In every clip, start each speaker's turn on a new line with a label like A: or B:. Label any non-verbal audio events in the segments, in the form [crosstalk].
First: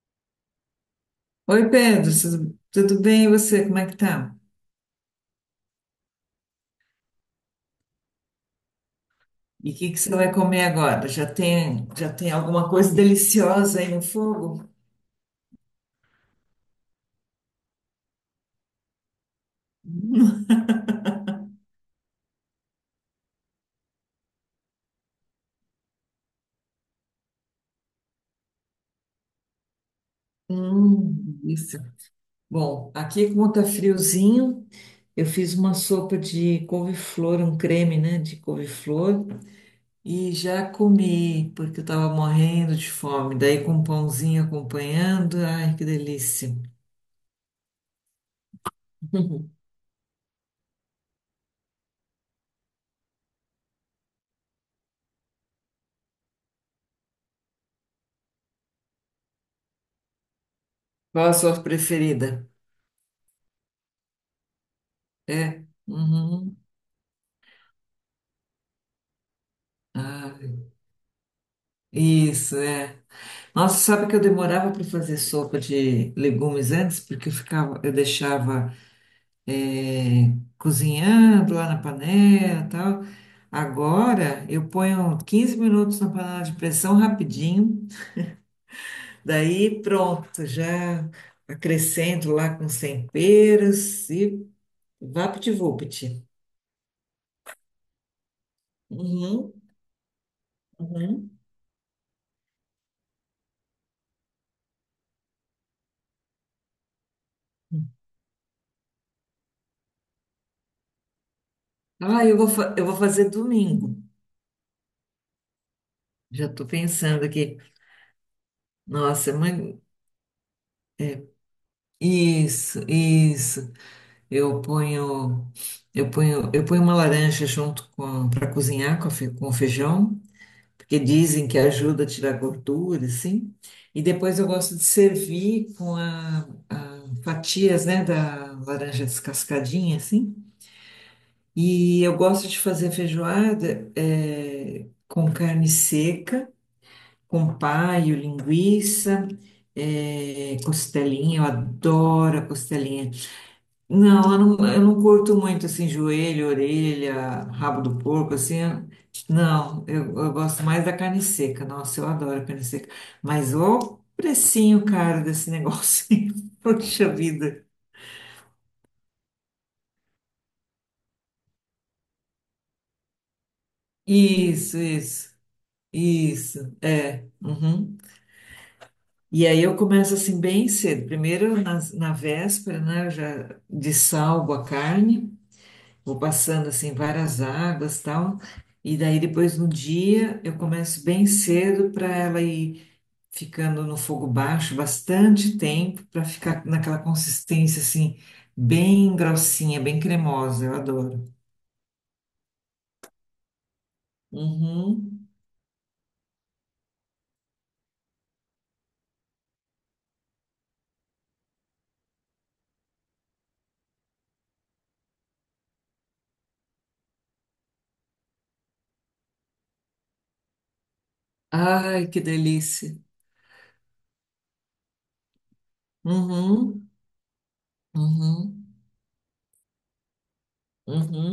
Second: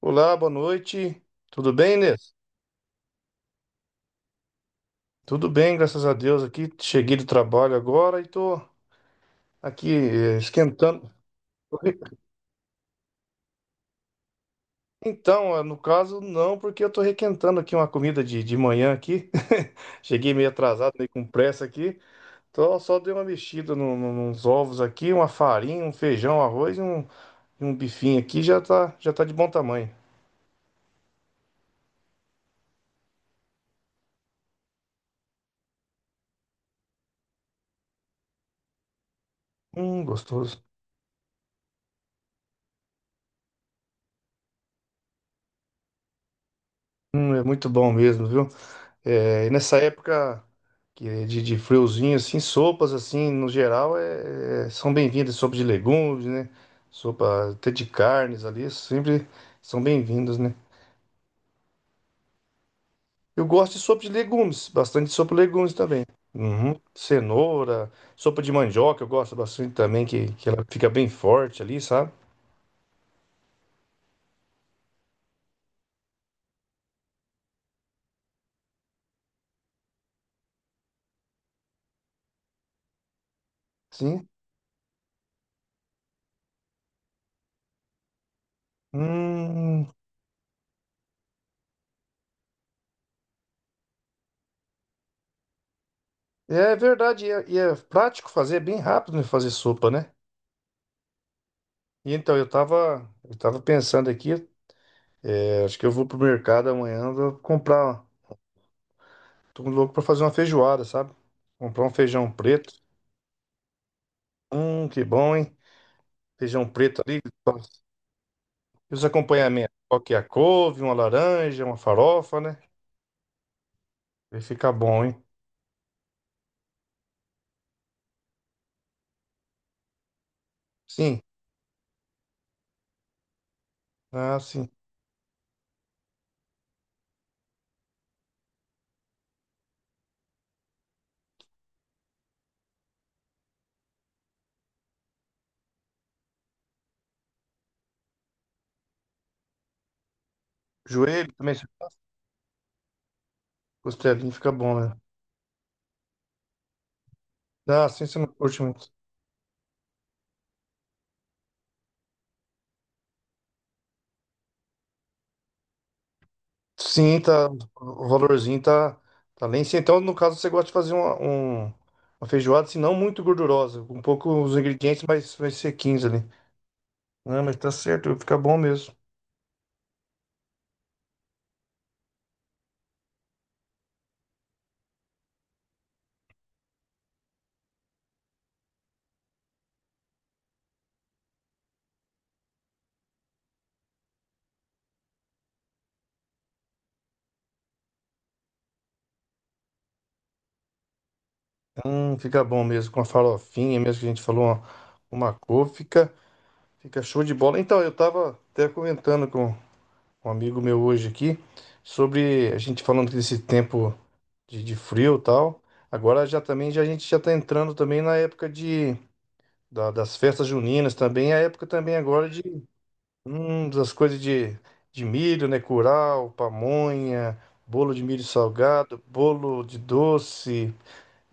A: Olá, boa noite.
B: Oi,
A: Tudo bem,
B: Pedro,
A: Inês?
B: tudo bem? E você, como é que tá?
A: Tudo bem, graças a Deus. Aqui cheguei do trabalho agora e tô
B: E o
A: aqui
B: que que você vai comer agora?
A: esquentando. Tô re-
B: Já tem alguma coisa deliciosa aí no fogo?
A: Então, no caso, não, porque eu tô requentando aqui uma comida de manhã aqui.
B: [laughs]
A: [laughs] Cheguei meio
B: Hum,
A: atrasado, meio com pressa aqui. Então, só dei uma mexida nos ovos aqui, uma farinha, um feijão, arroz e um bifinho aqui, já tá de bom tamanho.
B: isso. Bom, aqui como tá friozinho, eu fiz uma sopa de couve-flor, um creme, né, de couve-flor, e
A: Gostoso.
B: já comi, porque eu tava morrendo de fome. Daí com um pãozinho acompanhando, ai, que delícia.
A: É muito bom mesmo, viu? É, e
B: [laughs]
A: nessa época que é de friozinho, assim, sopas, assim, no geral, são bem-vindas. Sopa de legumes, né? Sopa até de carnes ali, sempre são bem-vindas, né?
B: Qual a sua preferida?
A: Eu gosto de sopa de legumes, bastante sopa de
B: É?
A: legumes também.
B: Uhum.
A: Uhum. Cenoura, sopa de mandioca, eu gosto bastante também,
B: Ah,
A: que ela fica bem forte ali, sabe?
B: isso, é. Nossa, sabe que eu demorava para fazer sopa de legumes antes, porque eu deixava é, cozinhando lá na panela, e tal.
A: Sim.
B: Agora eu ponho 15 minutos na panela de pressão rapidinho, daí
A: Hum,
B: pronto, já acrescento lá com os temperos e vapt-vupt.
A: é verdade, e é prático fazer, é bem rápido, né, fazer
B: Uhum,
A: sopa, né?
B: uhum.
A: E então, eu tava pensando aqui. É, acho que eu vou pro mercado amanhã, vou comprar. Tô louco pra fazer uma feijoada, sabe? Comprar um
B: Ah,
A: feijão preto.
B: eu vou fazer domingo.
A: Que bom, hein?
B: Já estou
A: Feijão preto ali.
B: pensando aqui.
A: E os
B: Nossa,
A: acompanhamentos?
B: mãe,
A: Qual que é a couve, uma laranja, uma farofa, né?
B: isso, isso.
A: Vai
B: Eu
A: ficar bom, hein?
B: ponho, eu ponho uma laranja junto com para cozinhar com, com o feijão, porque
A: Sim.
B: dizem que ajuda a tirar gordura, assim. E depois
A: Ah,
B: eu
A: sim.
B: gosto de servir com a fatias, né, da laranja descascadinha, assim. E eu gosto de fazer feijoada com carne seca, com paio, linguiça,
A: Joelho
B: costelinha. Eu
A: também. Você faz?
B: adoro a costelinha.
A: Costelinha
B: Não,
A: fica bom,
B: eu não
A: né?
B: curto muito assim, joelho, orelha, rabo
A: Ah,
B: do
A: sim, você não
B: porco, assim.
A: curte muito.
B: Não, eu gosto mais da carne seca. Nossa, eu adoro carne seca. Mas o precinho, caro desse negócio. [laughs] Poxa
A: Sim, tá.
B: vida.
A: O valorzinho tá, tá lá em cima. Então, no caso, você gosta de fazer uma feijoada, se não muito gordurosa, com um pouco os
B: Isso,
A: ingredientes
B: isso,
A: mais sequinhos ali.
B: isso. É.
A: Não, mas tá
B: Uhum.
A: certo, fica bom mesmo.
B: E aí eu começo assim bem cedo. Primeiro na véspera, né? Eu já dessalgo a carne. Vou passando assim várias águas tal. E daí depois no dia eu começo bem cedo para ela ir ficando no fogo baixo bastante tempo para ficar naquela consistência assim bem grossinha, bem cremosa. Eu adoro.
A: Fica bom mesmo, com a farofinha mesmo que a gente falou,
B: Uhum.
A: uma couve, fica show de bola. Então, eu tava até comentando com um amigo meu hoje aqui, sobre a gente falando desse tempo de frio e tal. Agora já também, já, a gente já tá entrando também na época das festas juninas também, a época também
B: Ai, que
A: agora de,
B: delícia.
A: das coisas de milho, né, curau,
B: Uhum.
A: pamonha, bolo de milho
B: Uhum.
A: salgado, bolo de doce.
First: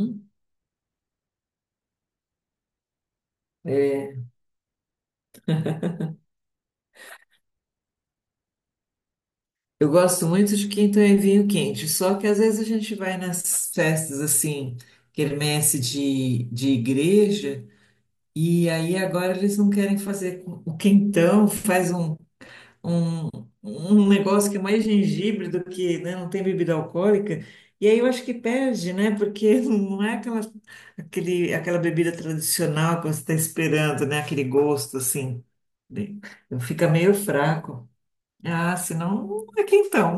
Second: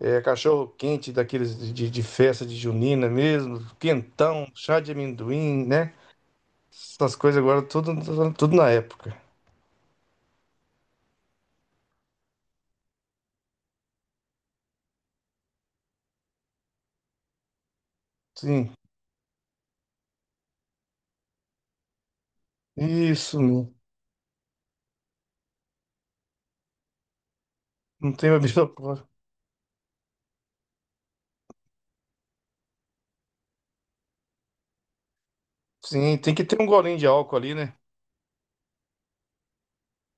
A: É, cachorro quente daqueles festa de junina mesmo,
B: É.
A: quentão, chá de amendoim, né? Essas coisas agora tudo na época.
B: Eu gosto muito de quinta e vinho quente, só que às vezes a gente vai nas festas assim, quermesse de igreja. E
A: Sim,
B: aí agora eles não querem fazer o quentão, faz um,
A: isso mesmo.
B: um negócio que é mais gengibre do que, né, não tem bebida alcoólica. E aí eu
A: Não
B: acho
A: tem
B: que
A: bebida
B: perde,
A: alcoólica.
B: né? Porque [laughs] não é aquela bebida tradicional que você está esperando, né? Aquele gosto assim.
A: Sim,
B: Bem,
A: tem que ter um
B: fica
A: golinho de
B: meio
A: álcool ali, né?
B: fraco. Ah, senão não é quentão.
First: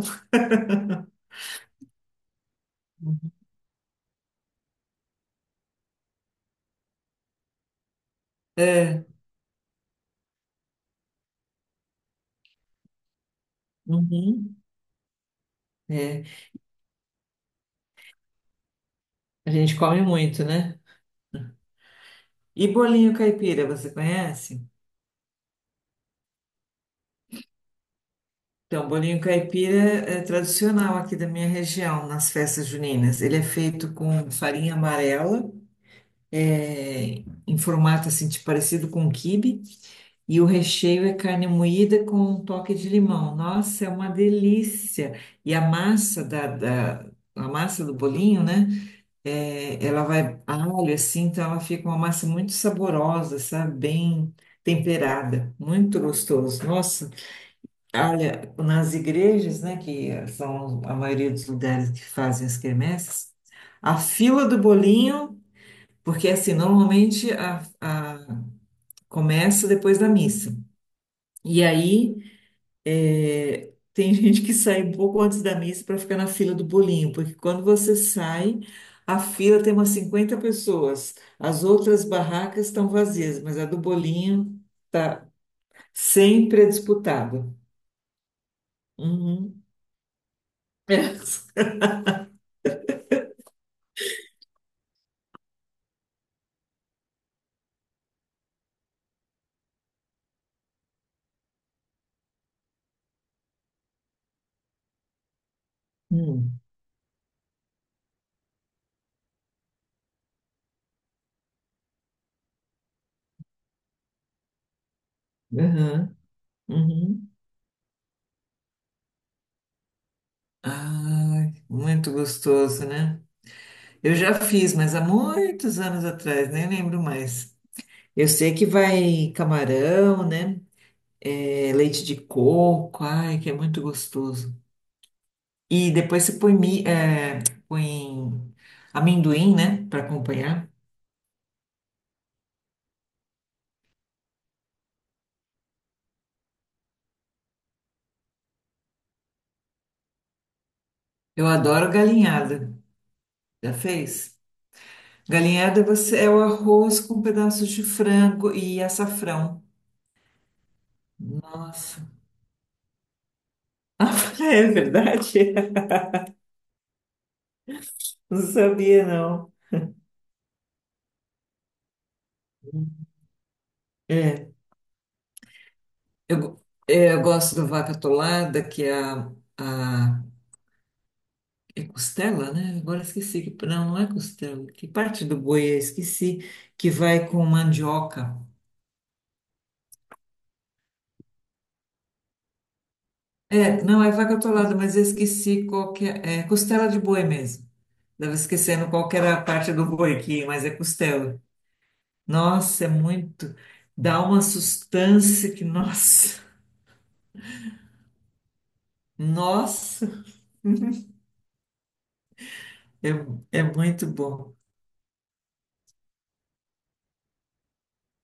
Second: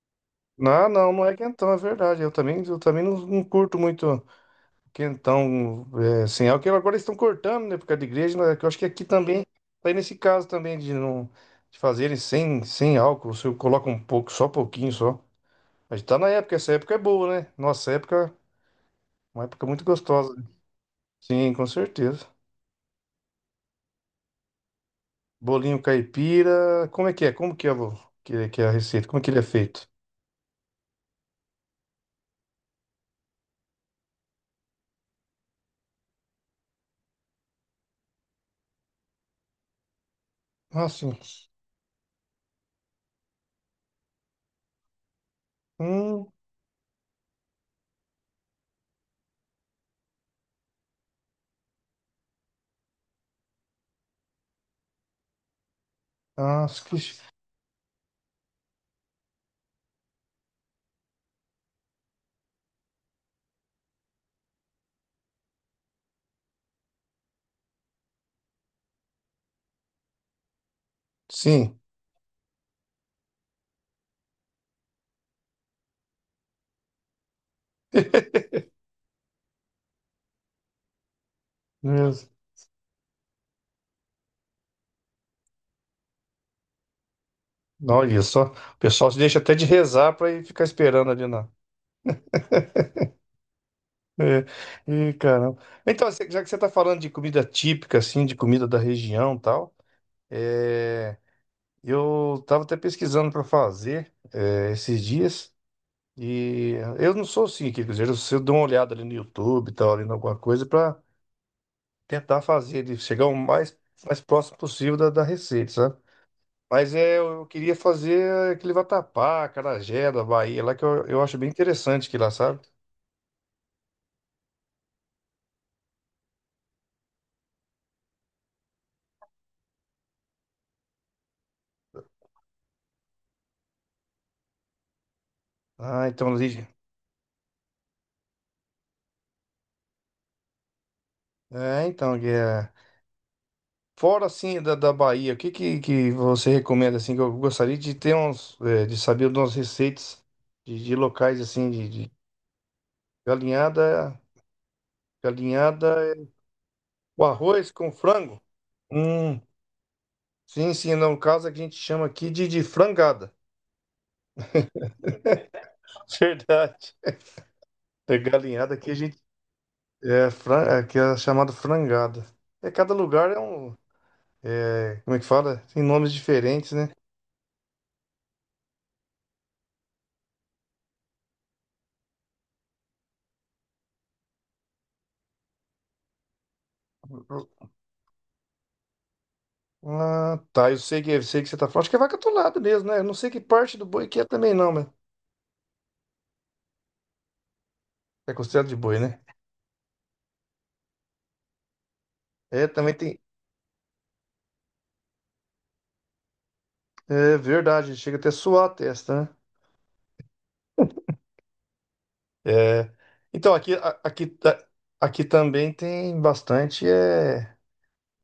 A: Não é quentão, é verdade. Eu também não curto muito quentão é, sem álcool. Agora eles estão cortando, né? Por causa da igreja, né? Que eu acho que aqui
B: É.
A: também, tá aí nesse caso também de não de fazerem sem álcool. Você coloca um pouco, só
B: Uhum.
A: pouquinho só. A gente tá
B: É.
A: na época, essa época é boa, né? Nossa época, uma
B: A
A: época
B: gente
A: muito
B: come
A: gostosa.
B: muito, né?
A: Sim, com certeza.
B: E bolinho caipira, você conhece?
A: Bolinho caipira, como é que é? Como que é, vô? Que é a
B: Então,
A: receita? Como
B: bolinho
A: é que ele é
B: caipira
A: feito?
B: é tradicional aqui da minha região, nas festas juninas. Ele é feito com farinha amarela, é, em formato assim, tipo, parecido com quibe, e o
A: Ah,
B: recheio é
A: sim.
B: carne moída com um toque de limão. Nossa, é uma delícia! E a massa
A: Hum,
B: a massa do bolinho, né? É, ela vai alho assim, então ela fica uma massa muito saborosa, sabe? Bem temperada, muito
A: ah,
B: gostoso. Nossa.
A: esqueci.
B: Olha, nas igrejas, né, que são a maioria dos lugares que fazem as quermesses, a fila do bolinho, porque assim, normalmente começa depois da missa. E
A: Sim.
B: aí é, tem [laughs] gente que sai um pouco antes da missa para ficar na fila do bolinho, porque quando você
A: [laughs]
B: sai, a fila tem umas 50 pessoas. As outras
A: Beleza.
B: barracas estão vazias, mas a do bolinho tá sempre disputada.
A: Olha só, o pessoal se deixa até de
B: Uhum.
A: rezar pra ir ficar esperando ali na.
B: [laughs]
A: É, e caramba. Então, já que você tá falando de comida típica, assim, de comida da região e tal, é, eu tava até pesquisando pra fazer é, esses dias.
B: É.
A: E eu não sou assim, quer dizer, eu dou uma olhada ali no YouTube, e tal, ali em alguma coisa para tentar fazer, de chegar o mais, mais próximo possível da receita, sabe?
B: Aham,
A: Mas é,
B: uhum.
A: eu queria fazer aquele vatapá, acarajé da Bahia, lá que eu acho bem
B: Ai,
A: interessante
B: muito
A: que lá, sabe?
B: gostoso, né? Eu já fiz, mas há muitos anos atrás, nem lembro mais. Eu sei que vai camarão, né? É, leite de coco, ai, que é muito gostoso. E
A: Ah,
B: depois
A: então,
B: você põe,
A: Lígia.
B: põe amendoim, né? Para acompanhar.
A: É, então, que é. Fora assim da Bahia, que você recomenda assim que eu gostaria de ter uns, é, de saber umas receitas de locais
B: Eu
A: assim
B: adoro
A: de
B: galinhada. Já
A: galinhada,
B: fez? Galinhada
A: galinhada.
B: você é o arroz com
A: O
B: pedaços
A: arroz
B: de
A: com frango?
B: frango e
A: Hum,
B: açafrão.
A: sim, sim, não. No caso a gente chama
B: Nossa. [laughs]
A: aqui de frangada.
B: Ah, é verdade?
A: [laughs] Verdade. É
B: Não
A: galinhada aqui a
B: sabia,
A: gente.
B: não.
A: É, aqui é chamado frangada. É, cada lugar é um.
B: É.
A: É, como é que fala? Tem nomes diferentes, né?
B: Eu gosto do vaca atolada, que é a é costela, né? Agora esqueci que não, não é costela. Que parte do boi é? Esqueci que vai com mandioca.
A: Ah, tá. Eu sei que você tá falando. Acho que é vaca atolada mesmo, né? Eu não sei que parte
B: É,
A: do
B: não
A: boi
B: é
A: que é
B: vaca
A: também, não,
B: atolada,
A: mas
B: mas eu esqueci qual que é, é costela de boi mesmo.
A: é
B: Estava
A: considerado de
B: esquecendo
A: boi,
B: qual que
A: né?
B: era a parte do boi aqui, mas é costela.
A: É,
B: Nossa, é
A: também tem.
B: muito. Dá uma sustância que, nossa,
A: É verdade, chega até a suar a
B: [laughs]
A: testa,
B: nossa,
A: né? É. Então,
B: é, é
A: aqui, a-
B: muito
A: aqui,
B: bom.
A: ta- aqui também tem bastante. É.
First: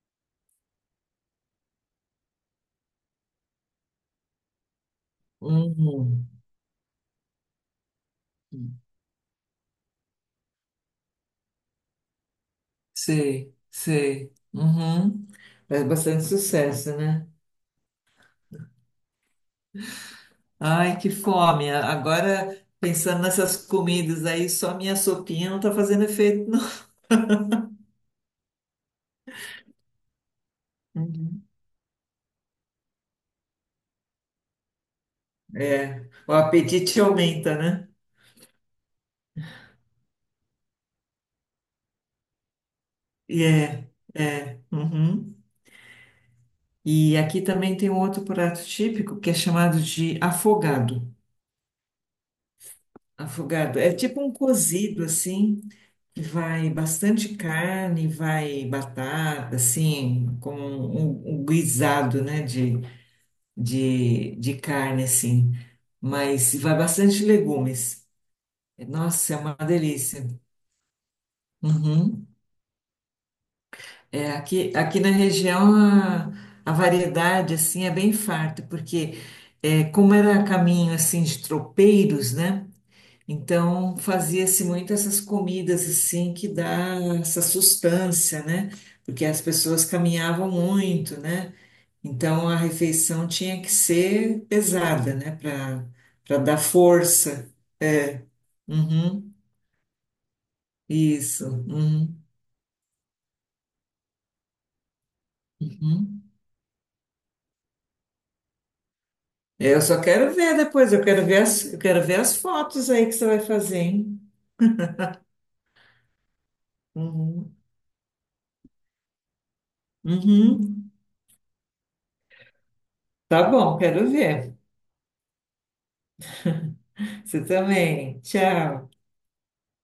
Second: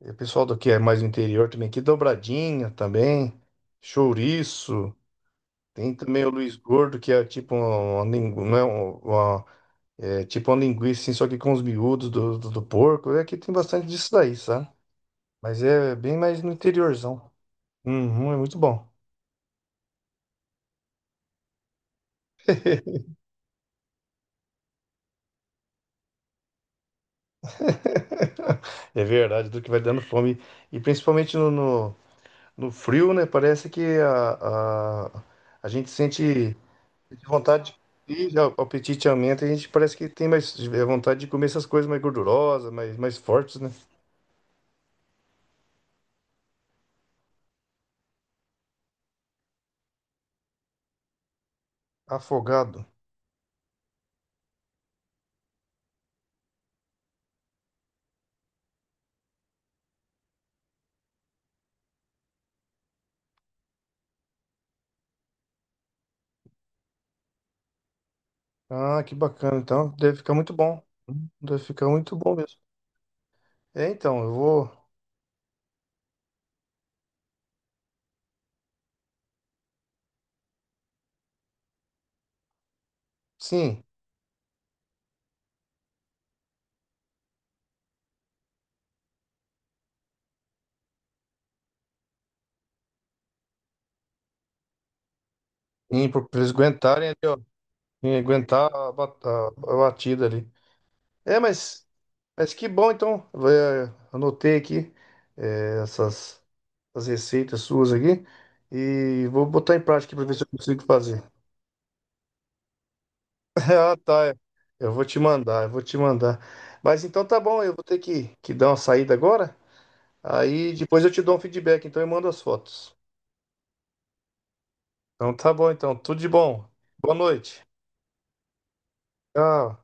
A: E o pessoal do que é mais do interior também, aqui dobradinha também, chouriço, tem também
B: Hum.
A: o Luiz Gordo, que é tipo uma, lingu- não é um- uma, é tipo uma linguiça, assim, só que com os miúdos do porco. E aqui tem
B: Sei,
A: bastante disso
B: sei.
A: daí, sabe?
B: Uhum.
A: Mas
B: Faz
A: é bem
B: bastante
A: mais no
B: sucesso, né?
A: interiorzão. Uhum, é muito bom.
B: Ai, que fome. Agora,
A: [laughs]
B: pensando nessas comidas aí, só minha sopinha não tá fazendo efeito, não.
A: É verdade, do que vai dando fome. E principalmente
B: Uhum.
A: no frio, né? Parece que a gente
B: É, o
A: sente.
B: apetite
A: De
B: aumenta,
A: vontade
B: né?
A: de ir, já, o apetite aumenta e a gente parece que tem mais é, vontade de comer essas coisas mais gordurosas, mais, mais fortes, né?
B: É. Uhum. E aqui também tem um outro prato típico que é chamado de afogado.
A: Afogado.
B: Afogado. É tipo um cozido, assim. Vai bastante carne, vai batata, assim, como um guisado, né, de carne, assim. Mas vai bastante legumes.
A: Ah, que
B: Nossa, é uma
A: bacana. Então, deve
B: delícia.
A: ficar muito bom. Deve ficar muito
B: Uhum.
A: bom mesmo. É, então,
B: É,
A: eu vou,
B: aqui na região a variedade, assim, é bem farta, porque é, como era caminho, assim, de tropeiros, né?
A: sim,
B: Então, fazia-se muito essas comidas assim que dá essa sustância, né? Porque as pessoas caminhavam muito, né? Então a refeição tinha que ser pesada, né? Para
A: pra eles
B: dar
A: aguentarem ali, ó.
B: força.
A: E
B: É.
A: aguentar
B: Uhum.
A: a batida ali. É,
B: Isso. Uhum.
A: mas que bom, então. Vai, é, anotei aqui é,
B: Uhum.
A: essas, essas receitas suas aqui e vou
B: É,
A: botar em
B: eu só
A: prática para
B: quero
A: ver se eu
B: ver
A: consigo
B: depois,
A: fazer.
B: eu quero ver as fotos aí que você vai
A: [laughs]
B: fazer,
A: Ah,
B: hein?
A: tá. Eu vou te mandar. Mas então tá
B: Uhum.
A: bom, eu vou ter que dar uma saída agora. Aí
B: Uhum.
A: depois eu te dou um feedback, então eu mando as fotos.
B: Tá bom, quero ver.
A: Então tá bom, então. Tudo de bom. Boa
B: [laughs] Você
A: noite.
B: também. Tchau.
A: Tchau.